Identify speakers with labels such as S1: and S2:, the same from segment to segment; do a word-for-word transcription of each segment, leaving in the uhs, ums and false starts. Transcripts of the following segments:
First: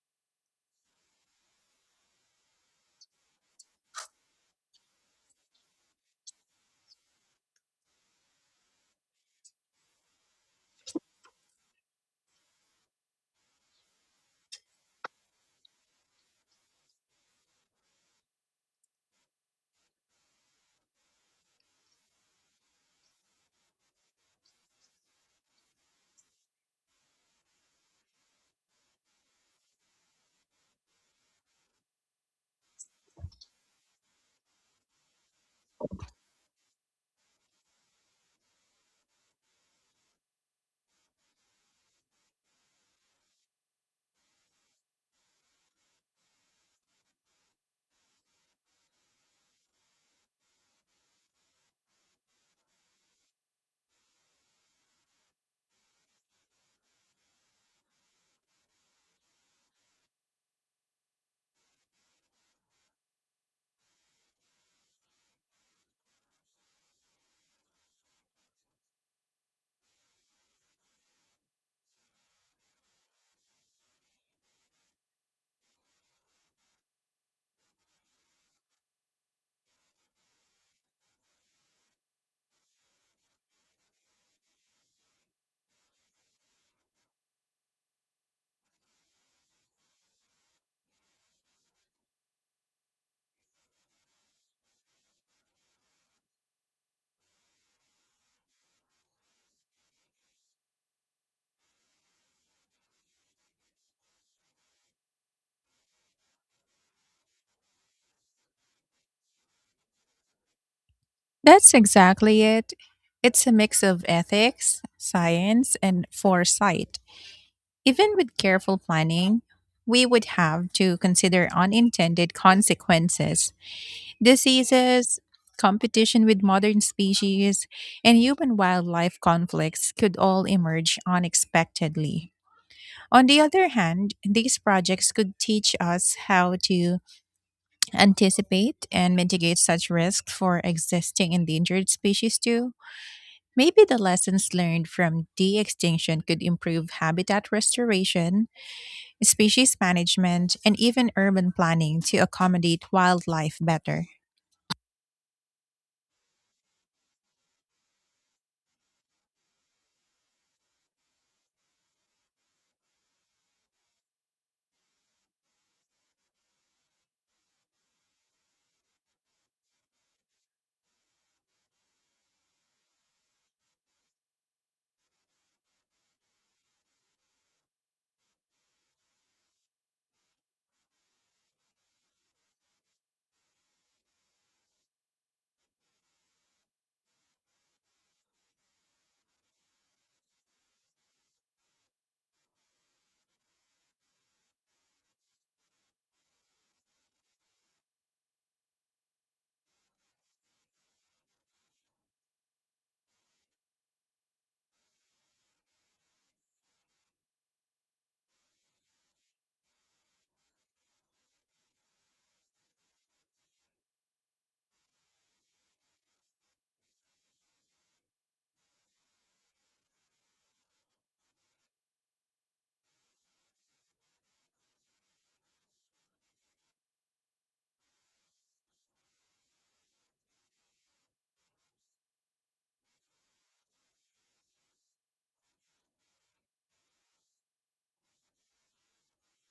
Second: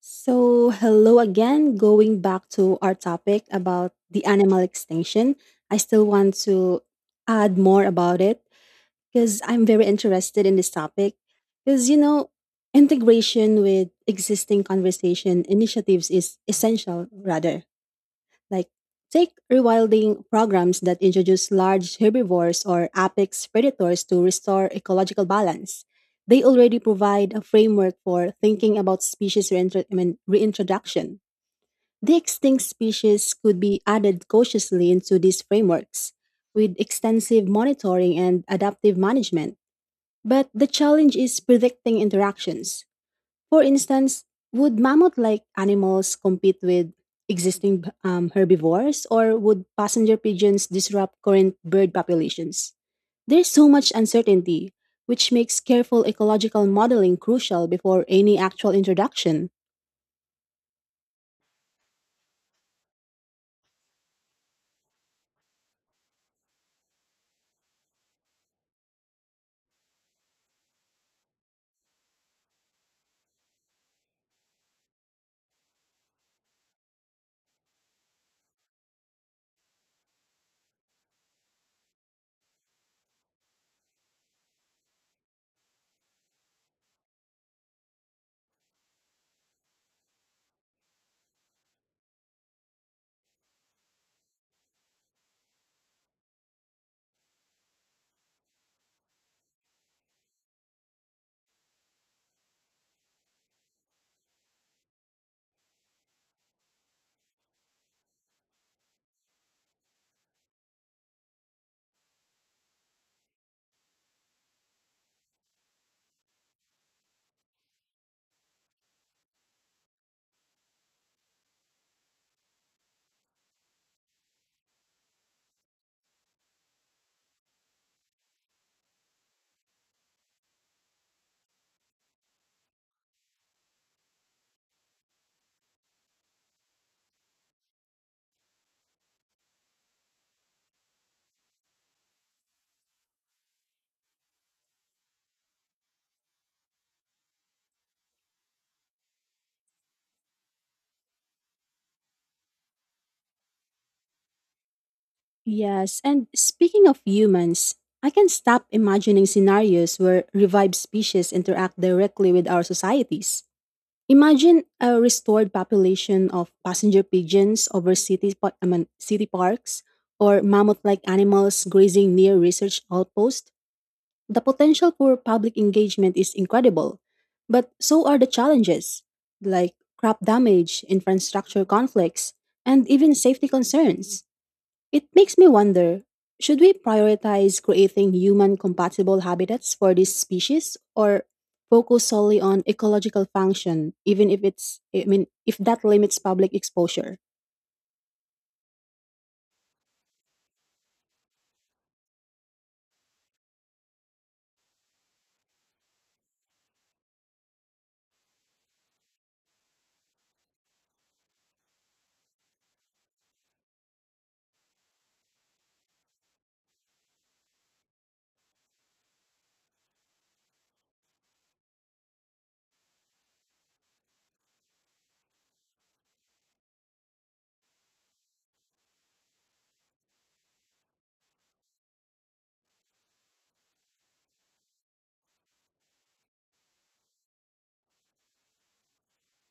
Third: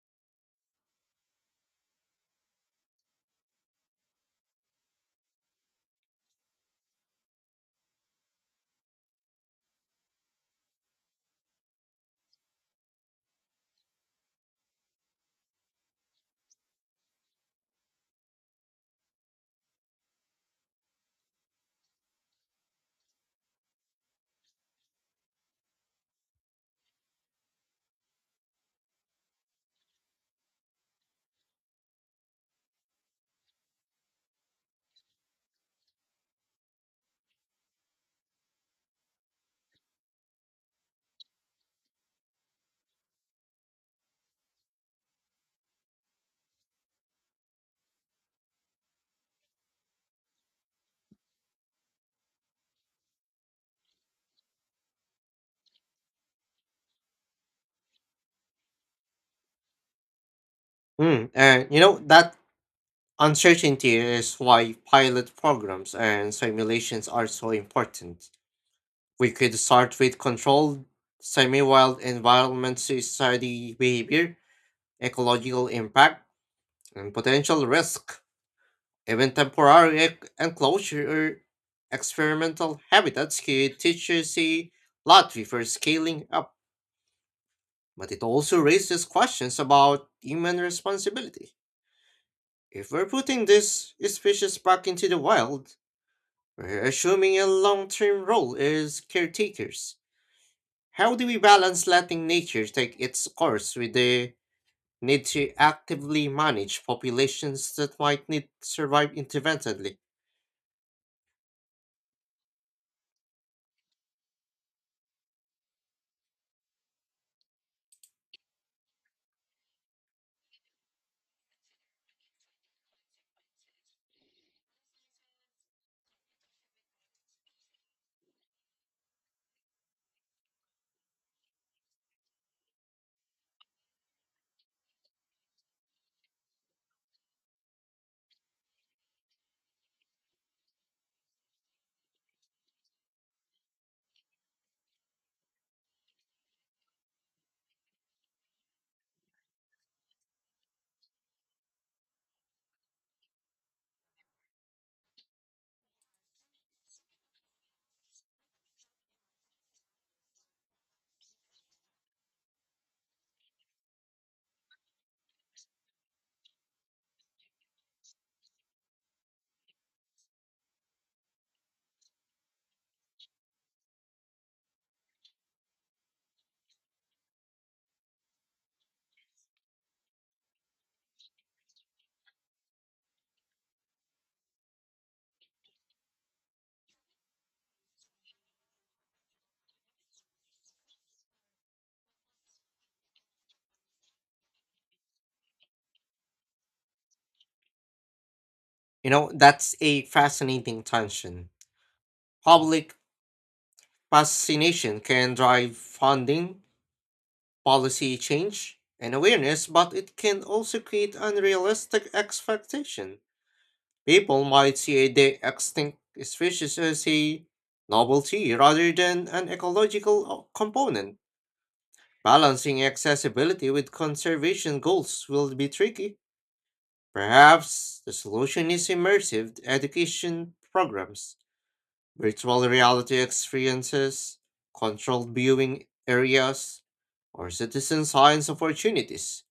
S1: So, hello again. Going back to our topic about the animal extinction, I still want to add more about it because I'm very interested in this topic. Because, you know, integration with existing conversation initiatives is essential, rather. Like, take rewilding programs that introduce large herbivores or apex predators to restore ecological balance. They already provide a framework for thinking about species reintro- I mean, reintroduction. The extinct species could be added cautiously into these frameworks with extensive monitoring and adaptive management. But the challenge is predicting interactions for instance, would mammoth-like animals compete with existing um, herbivores, or would passenger pigeons disrupt current bird populations? There's so much uncertainty, which makes careful ecological modeling crucial before any actual introduction.
S2: Mm, and you know, that uncertainty is why pilot programs and simulations are so important. We could start with controlled semi-wild environments to study behavior, ecological impact, and potential risk. Even temporary ec- enclosure or experimental habitats could teach us a lot before scaling up. But it also raises questions about human responsibility. If we're putting this species back into the wild, we're assuming a long term role as caretakers. How do we balance letting nature take its course with the need to actively manage populations that might need to survive intermittently?
S3: That's exactly it. It's a mix of ethics, science, and foresight. Even with careful planning, we would have to consider unintended consequences, diseases, competition with modern species, and human wildlife conflicts could all emerge unexpectedly. On the other hand, these projects could teach us how to anticipate and mitigate such risks for existing endangered species too. Maybe the lessons learned from de extinction could improve habitat restoration, species management, and even urban planning to accommodate wildlife better.
S1: Yes, and speaking of humans, I can stop imagining scenarios where revived species interact directly with our societies. Imagine a restored population of passenger pigeons over city, pa- I mean, city parks or mammoth like animals grazing near research outposts. The potential for public engagement is incredible, but so are the challenges like crop damage, infrastructure conflicts, and even safety concerns. It makes me wonder, should we prioritize creating human compatible habitats for this species or focus solely on ecological function even if it's I mean if that limits public exposure?
S2: You know, that's a fascinating tension. Public fascination can drive funding, policy change, and awareness, but it can also create unrealistic expectation. People might see a de- extinct species as a novelty rather than an ecological o- component. Balancing accessibility with conservation goals will be tricky. Perhaps the solution is immersive education programs, virtual reality experiences, controlled viewing areas, or citizen science opportunities,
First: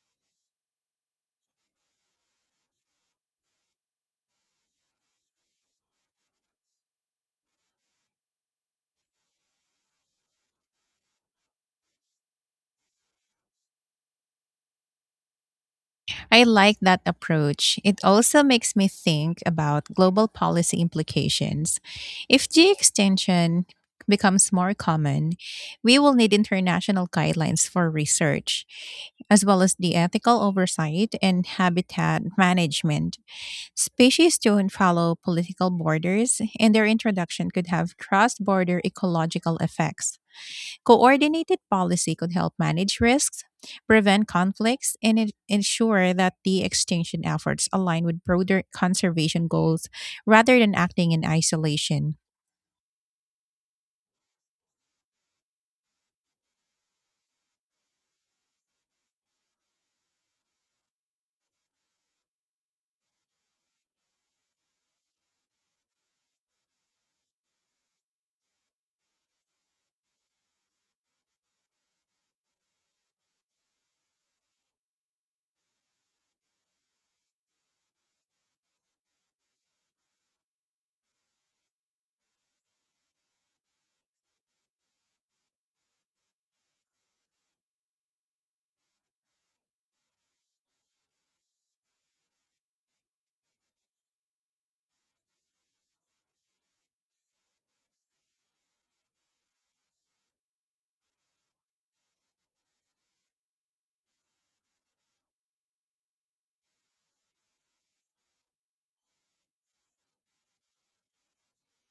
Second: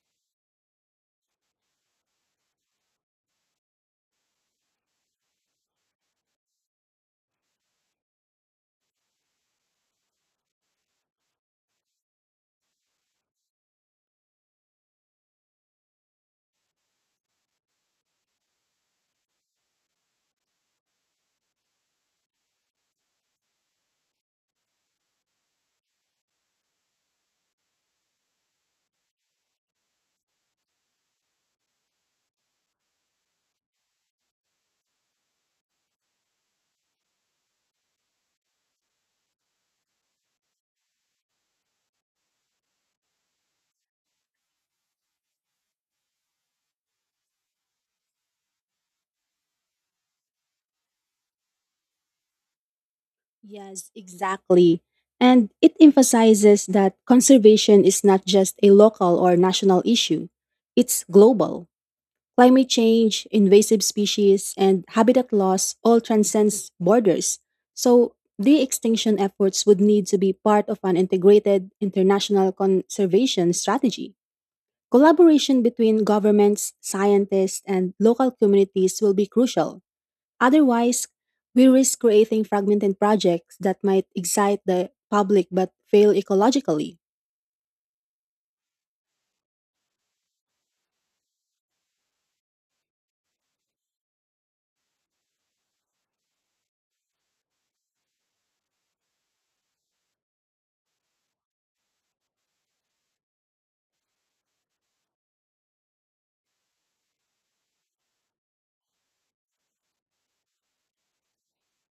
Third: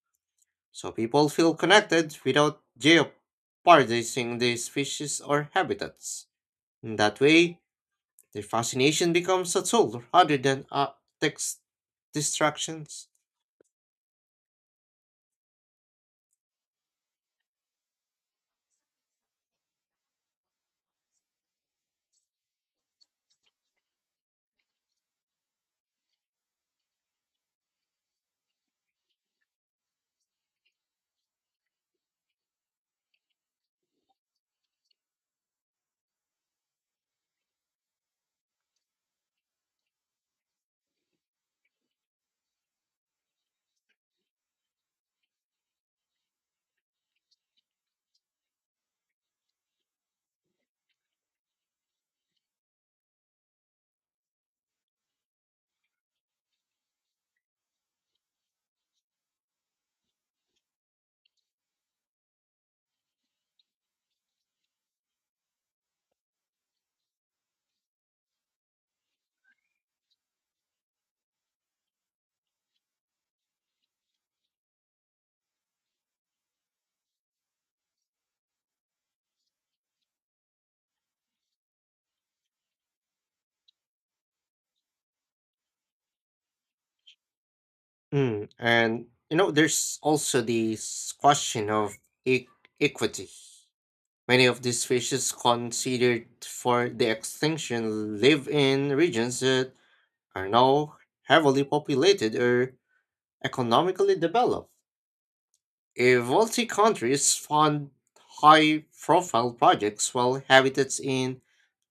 S2: so people feel connected without jeopardizing the species or habitats. In that way, their fascination becomes a tool rather than a text distractions.
S3: I like that approach. It also makes me think about global policy implications. If de extinction becomes more common, we will need international guidelines for research, as well as the ethical oversight and habitat management. Species don't follow political borders, and their introduction could have cross border ecological effects. Coordinated policy could help manage risks, prevent conflicts, and en- ensure that the extinction efforts align with broader conservation goals rather than acting in isolation.
S1: Yes, exactly. And it emphasizes that conservation is not just a local or national issue. It's global. Climate change, invasive species, and habitat loss all transcends borders. So de-extinction efforts would need to be part of an integrated international conservation strategy. Collaboration between governments, scientists, and local communities will be crucial. Otherwise, we risk creating fragmented projects that might excite the public but fail ecologically.
S2: Mm, and you know, there's also this question of e- equity. Many of these species considered for the extinction live in regions that are now heavily populated or economically developed. If wealthy countries fund high profile projects while habitats in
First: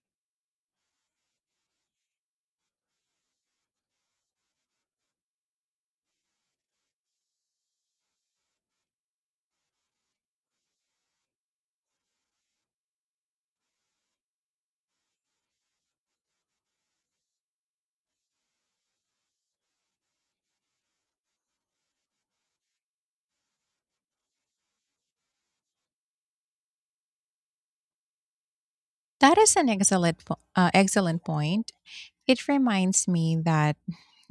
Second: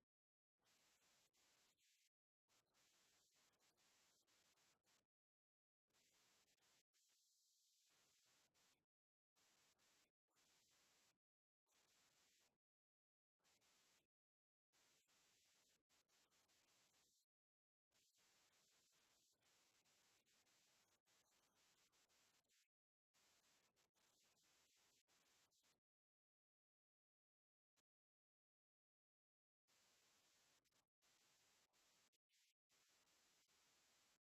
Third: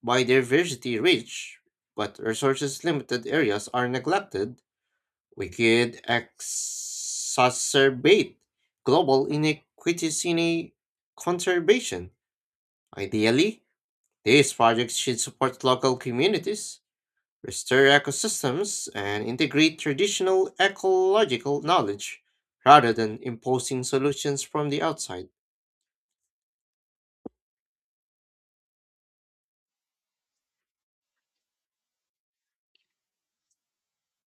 S2: biodiversity rich but resources limited areas are neglected, we could exacerbate global inequities in a conservation. Ideally, these projects should support local communities, restore ecosystems, and integrate traditional ecological knowledge rather than imposing solutions from the outside.
S3: That is an excellent, po- uh, excellent point. It reminds me that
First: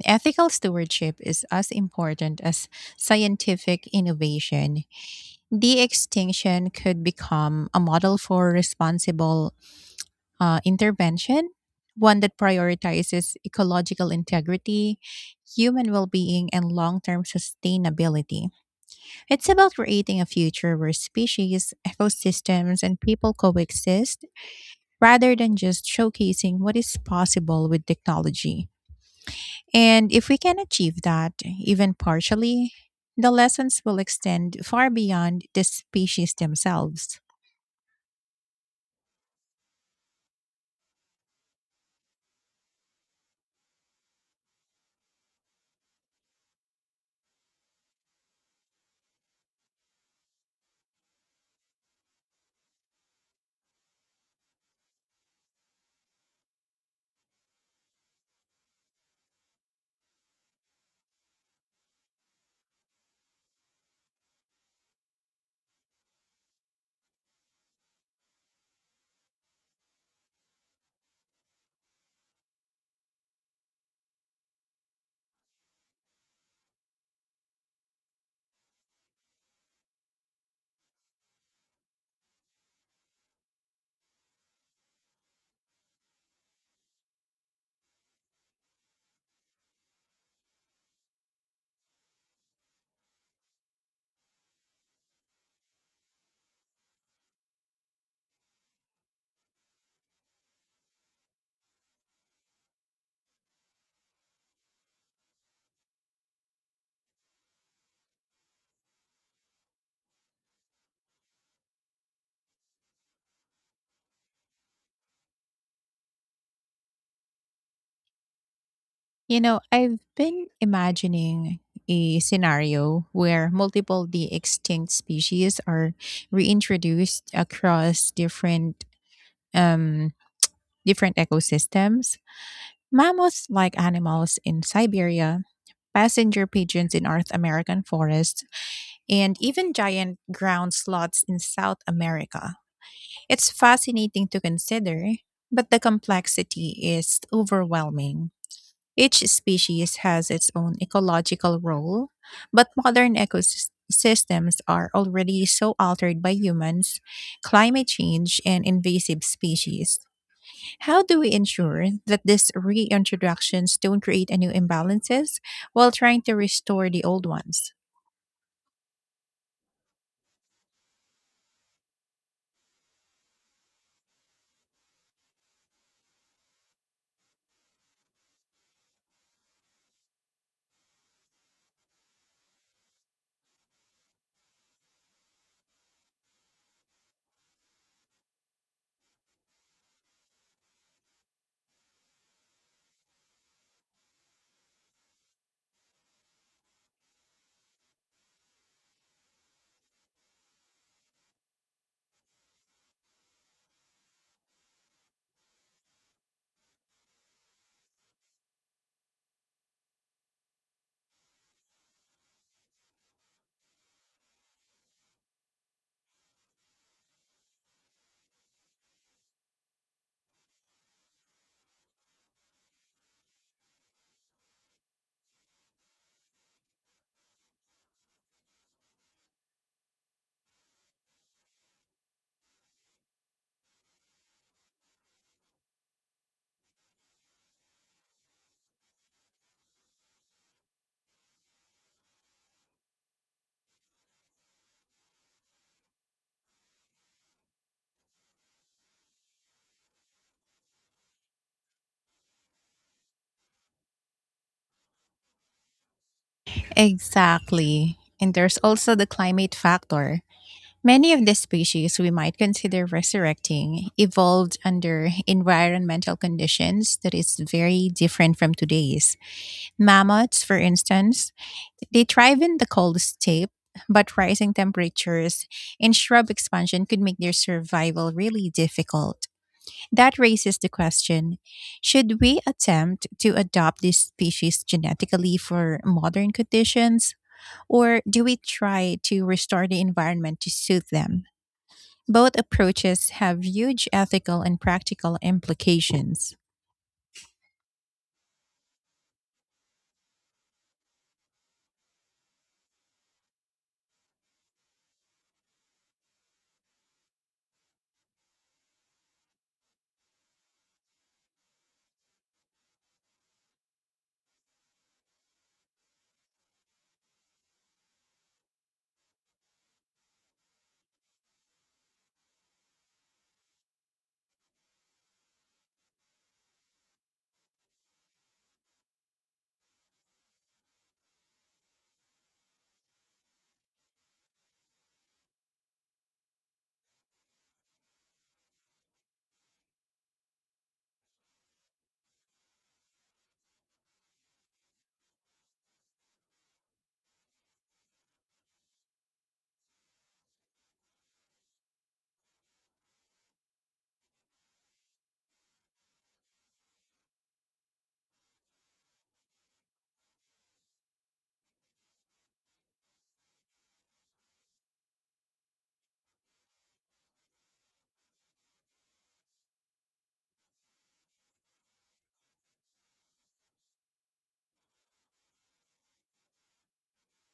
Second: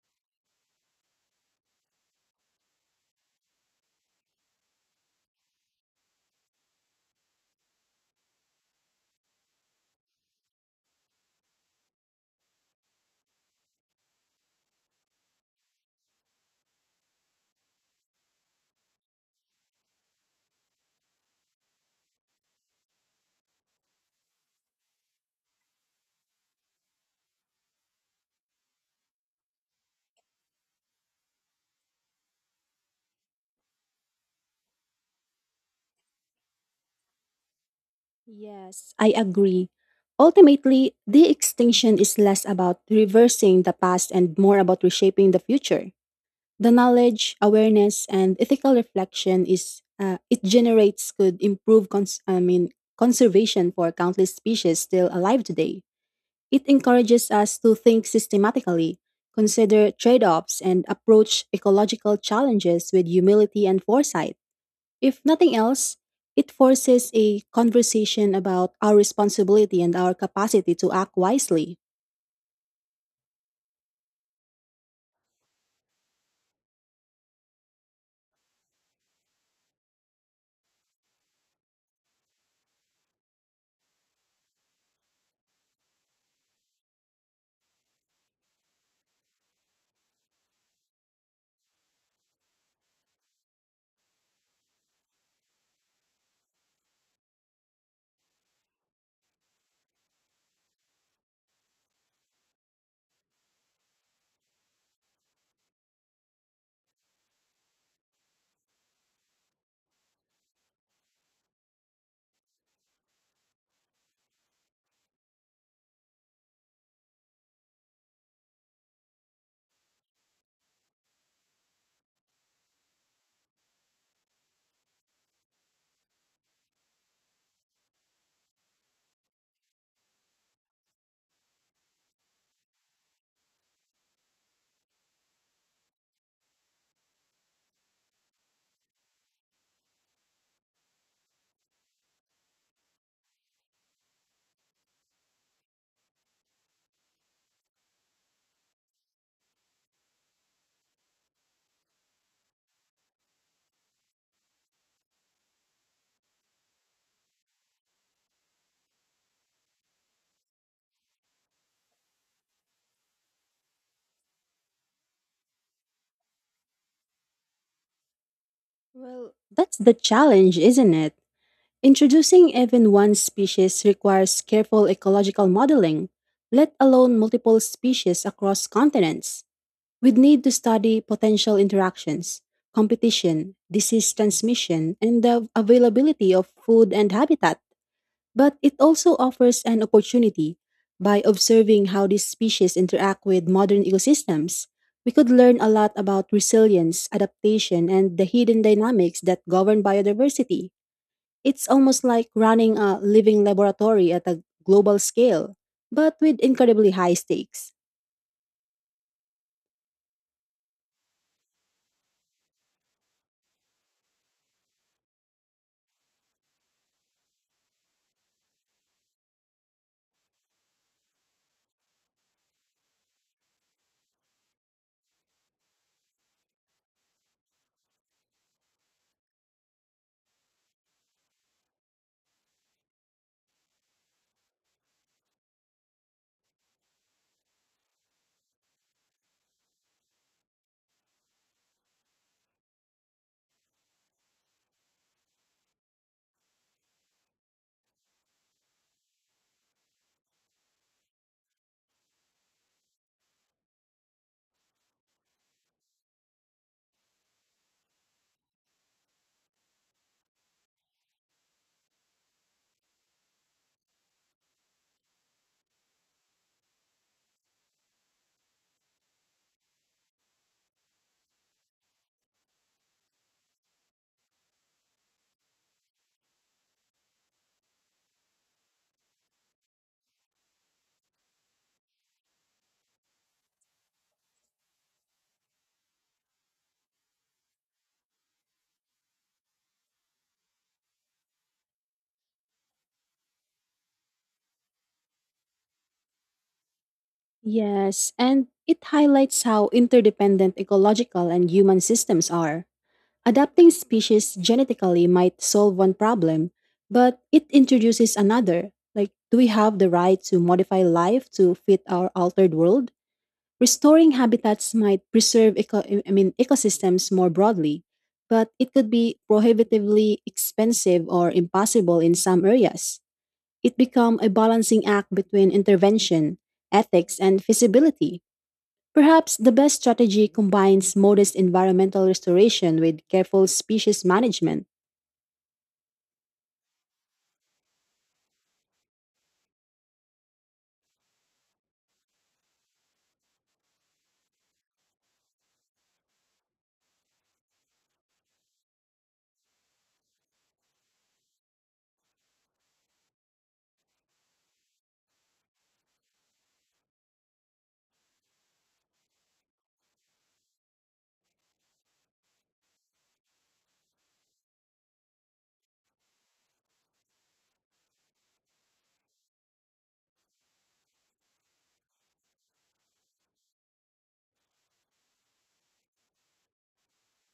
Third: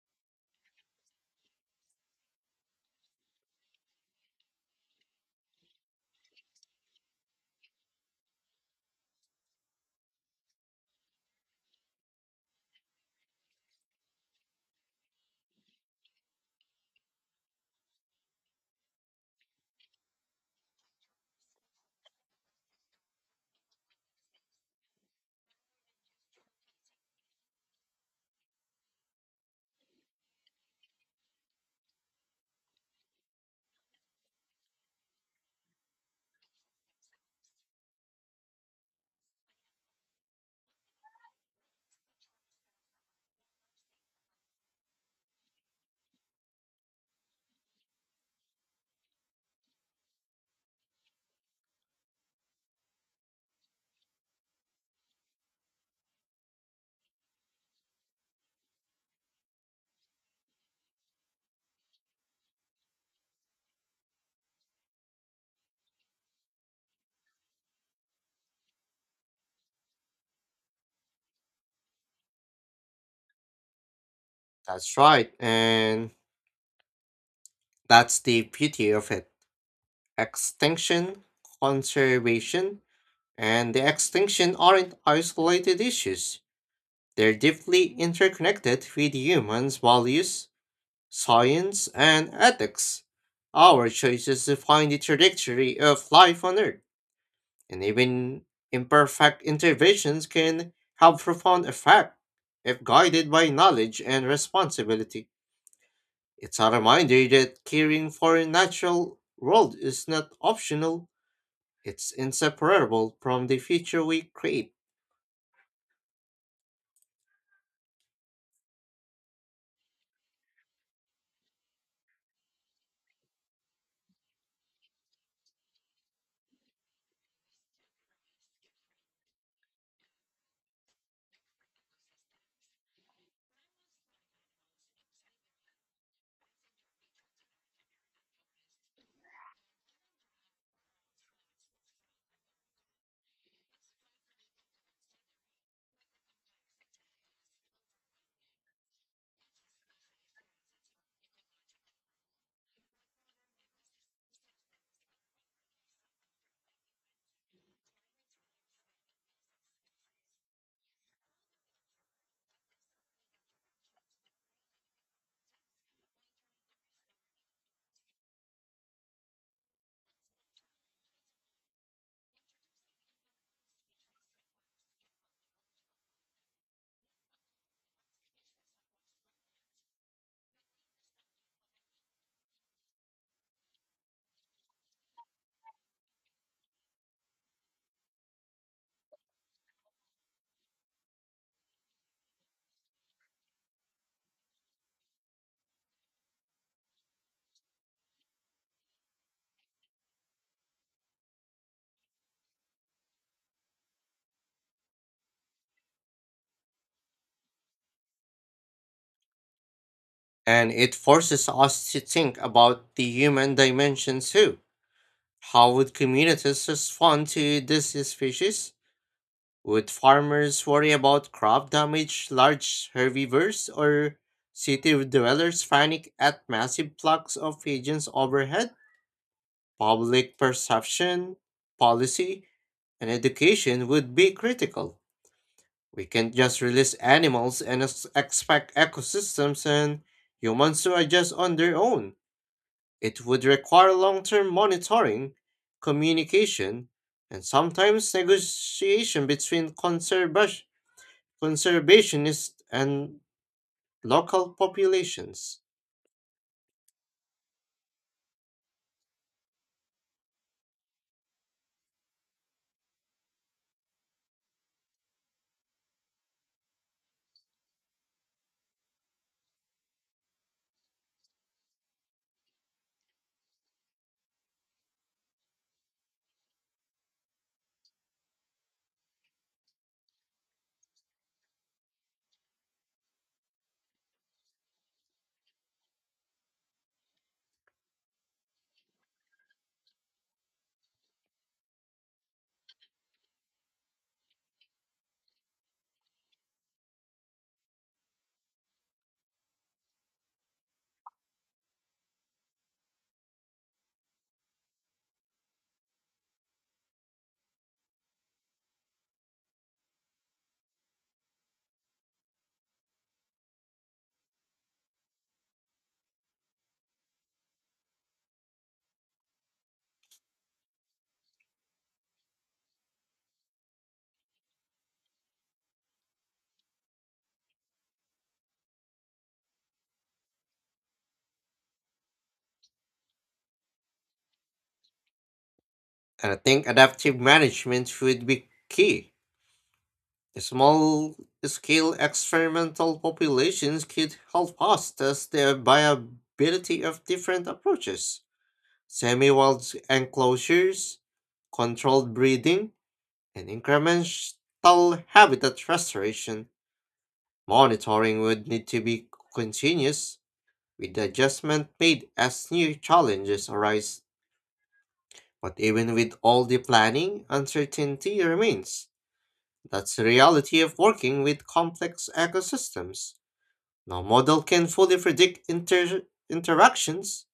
S3: ethical stewardship is as important as scientific innovation. De extinction could become a model for responsible uh, intervention, one that prioritizes ecological integrity, human well being, and long term sustainability. It's about creating a future where species, ecosystems, and people coexist rather than just showcasing what is possible with technology. And if we can achieve that, even partially, the lessons will extend far beyond the species themselves.
S1: Yes, I agree. Ultimately, the extinction is less about reversing the past and more about reshaping the future. The knowledge, awareness, and ethical reflection is uh, it generates could improve cons- I mean conservation for countless species still alive today. It encourages us to think systematically, consider trade-offs, and approach ecological challenges with humility and foresight. If nothing else, it forces a conversation about our responsibility and our capacity to act wisely.
S2: That's right, and that's the beauty of it. Extinction, conservation, and the extinction aren't isolated issues. They're deeply interconnected with humans' values, science, and ethics. Our choices define the trajectory of life on Earth, and even imperfect interventions can have profound effect if guided by knowledge and responsibility. It's a reminder that caring for a natural world is not optional, it's inseparable from the future we create.
S3: You know, I've been imagining a scenario where multiple the extinct species are reintroduced across different um different ecosystems. Mammoths like animals in Siberia, passenger pigeons in North American forests, and even giant ground sloths in South America. It's fascinating to consider, but the complexity is overwhelming. Each species has its own ecological role, but modern ecosystems are already so altered by humans, climate change, and invasive species. How do we ensure that these reintroductions don't create a new imbalances while trying to restore the old ones?
S1: Well, that's the challenge, isn't it? Introducing even one species requires careful ecological modeling, let alone multiple species across continents. We'd need to study potential interactions, competition, disease transmission, and the availability of food and habitat. But it also offers an opportunity. By observing how these species interact with modern ecosystems, we could learn a lot about resilience, adaptation, and the hidden dynamics that govern biodiversity. It's almost like running a living laboratory at a global scale, but with incredibly high stakes.
S2: And it forces us to think about the human dimension too. How would communities respond to these species? Would farmers worry about crop damage, large herbivores, or city dwellers panic at massive flocks of pigeons overhead? Public perception, policy, and education would be critical. We can't just release animals and ex- expect ecosystems and humans to adjust on their own. It would require long term monitoring, communication, and sometimes negotiation between conservas- conservationists and local populations.
S3: Exactly. And there's also the climate factor. Many of the species we might consider resurrecting evolved under environmental conditions that is very different from today's. Mammoths, for instance, they thrive in the cold steppe, but rising temperatures and shrub expansion could make their survival really difficult. That raises the question, should we attempt to adopt this species genetically for modern conditions, or do we try to restore the environment to suit them? Both approaches have huge ethical and practical implications.
S1: Yes, and it highlights how interdependent ecological and human systems are. Adapting species genetically might solve one problem, but it introduces another. Like, do we have the right to modify life to fit our altered world? Restoring habitats might preserve eco- I mean, ecosystems more broadly, but it could be prohibitively expensive or impossible in some areas. It becomes a balancing act between intervention, ethics, and feasibility. Perhaps the best strategy combines modest environmental restoration with careful species management.
S2: And I think adaptive management would be key. Small scale experimental populations could help us test the viability of different approaches. Semi wild enclosures, controlled breeding, and incremental habitat restoration. Monitoring would need to be continuous, with adjustment made as new challenges arise. But even with all the planning, uncertainty remains. That's the reality of working with complex ecosystems. No model can fully predict inter- interactions,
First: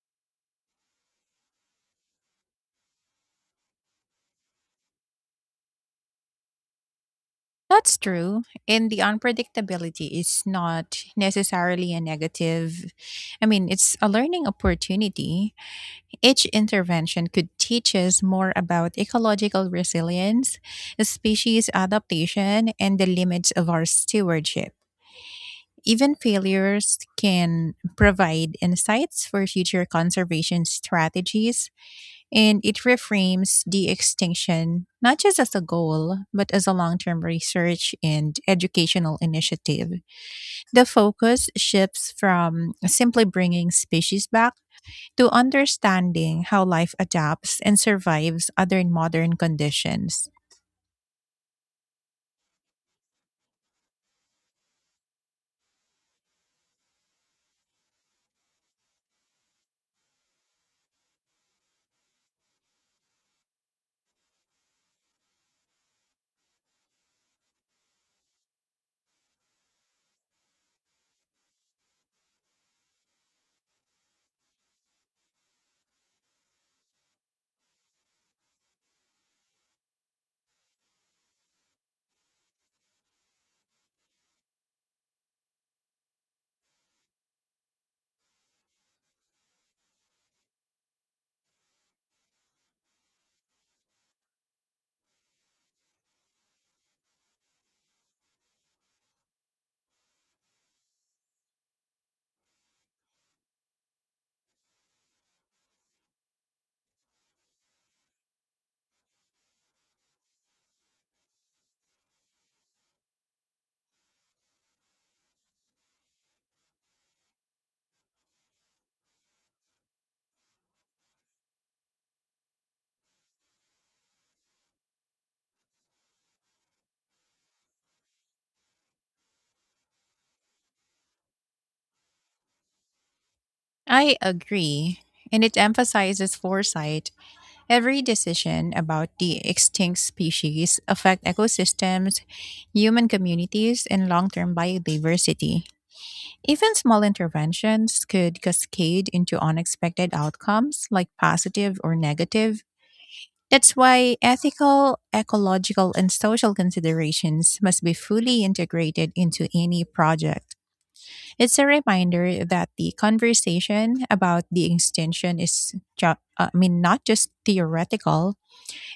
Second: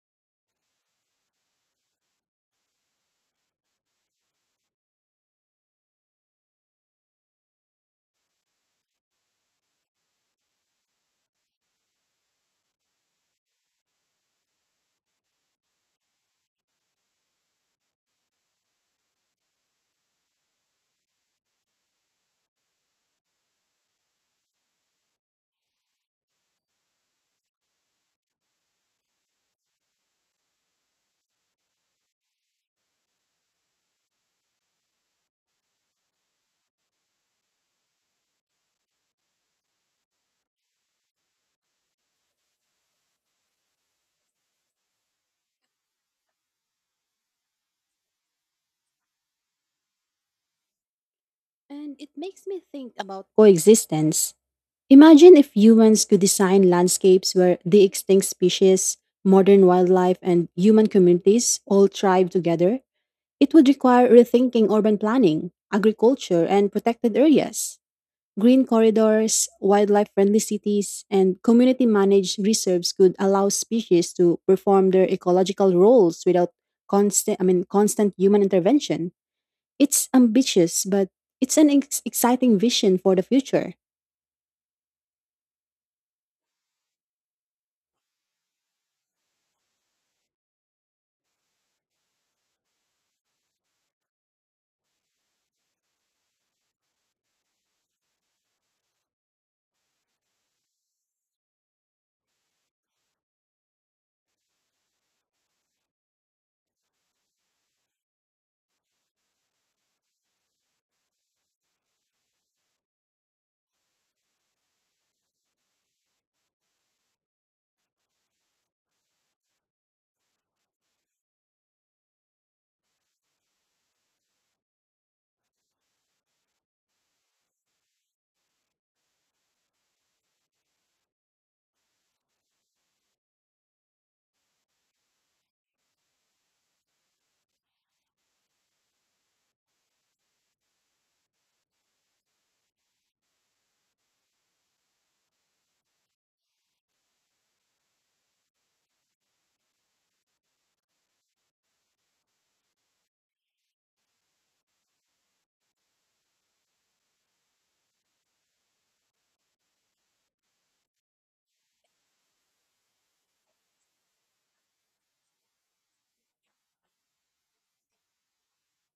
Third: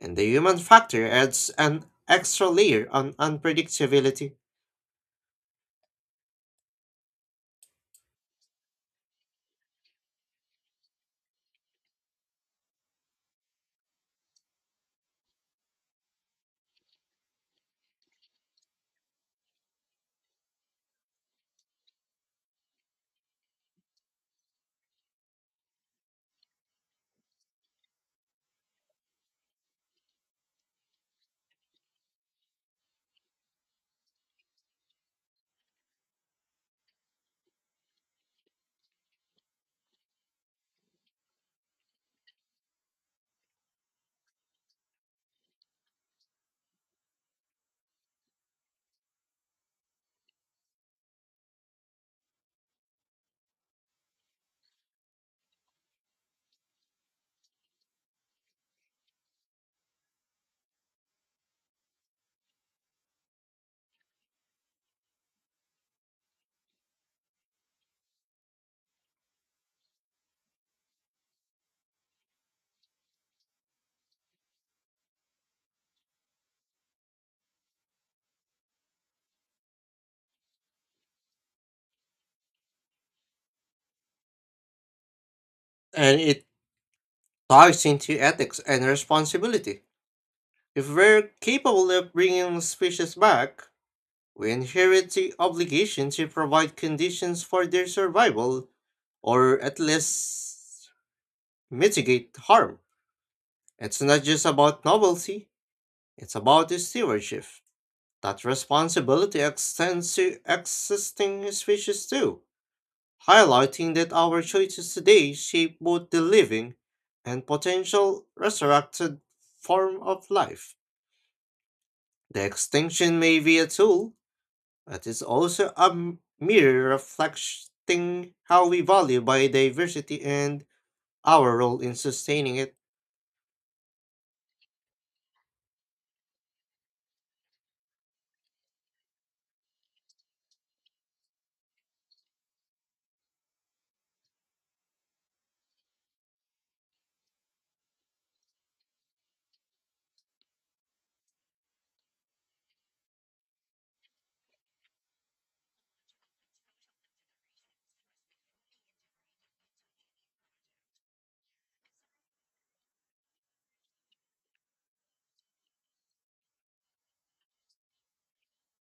S2: and the human factor adds an extra layer on unpredictability.
S3: That's true, and the unpredictability is not necessarily a negative. I mean, it's a learning opportunity. Each intervention could teach us more about ecological resilience, species adaptation, and the limits of our stewardship. Even failures can provide insights for future conservation strategies, and it reframes de extinction not just as a goal, but as a long term research and educational initiative. The focus shifts from simply bringing species back to understanding how life adapts and survives under modern conditions.
S1: And it makes me think about coexistence. Imagine if humans could design landscapes where the extinct species, modern wildlife, and human communities all thrive together. It would require rethinking urban planning, agriculture, and protected areas. Green corridors, wildlife friendly cities, and community managed reserves could allow species to perform their ecological roles without constant I mean constant human intervention. It's ambitious, but it's an ex- exciting vision for the future.
S2: And it ties into ethics and responsibility. If we're capable of bringing species back, we inherit the obligation to provide conditions for their survival, or at least mitigate harm. It's not just about novelty, it's about stewardship. That responsibility extends to existing species too, highlighting that our choices today shape both the living and potential resurrected form of life. The extinction may be a tool, but it's also a m- mirror reflecting how we value biodiversity and our role in sustaining it.
S3: I agree. And it emphasizes foresight. Every decision about the extinct species affect ecosystems, human communities, and long-term biodiversity. Even small interventions could cascade into unexpected outcomes, like positive or negative. That's why ethical, ecological, and social considerations must be fully integrated into any project. It's a reminder that the conversation about the extinction is, ju- uh, I mean, not just theoretical,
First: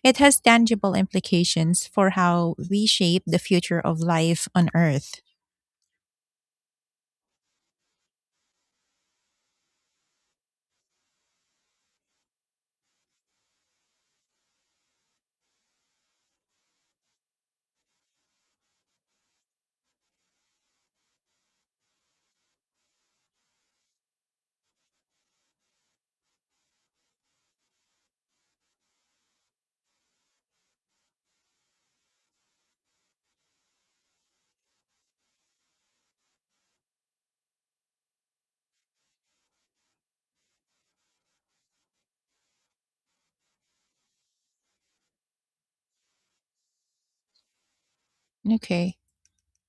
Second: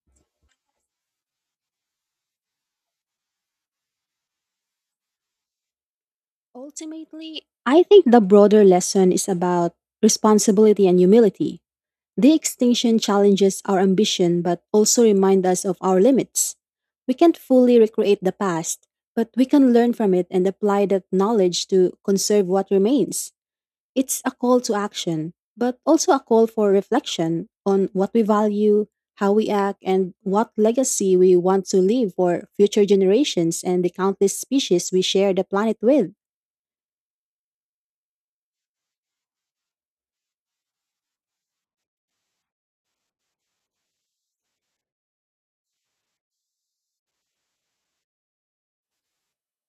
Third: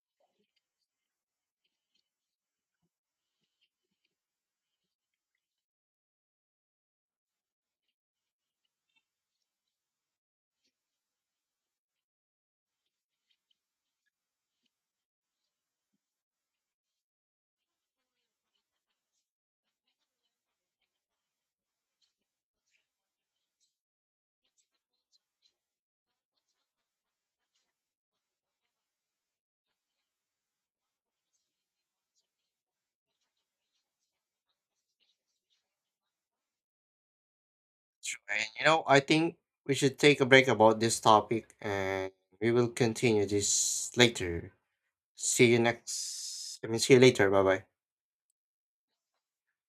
S3: it has tangible implications for how we shape the future of life on Earth.
S1: Ultimately, I think the broader lesson is about responsibility and humility. The extinction challenges our ambition but also remind us of our limits. We can't fully recreate the past, but we can learn from it and apply that knowledge to conserve what remains. It's a call to action, but also a call for reflection on what we value, how we act, and what legacy we want to leave for future generations and the countless species we share the planet with.
S2: Sure, and you know, I think we should take a break about this topic and we will continue this later. See you next, I mean, see you later. Bye bye.
S3: Okay.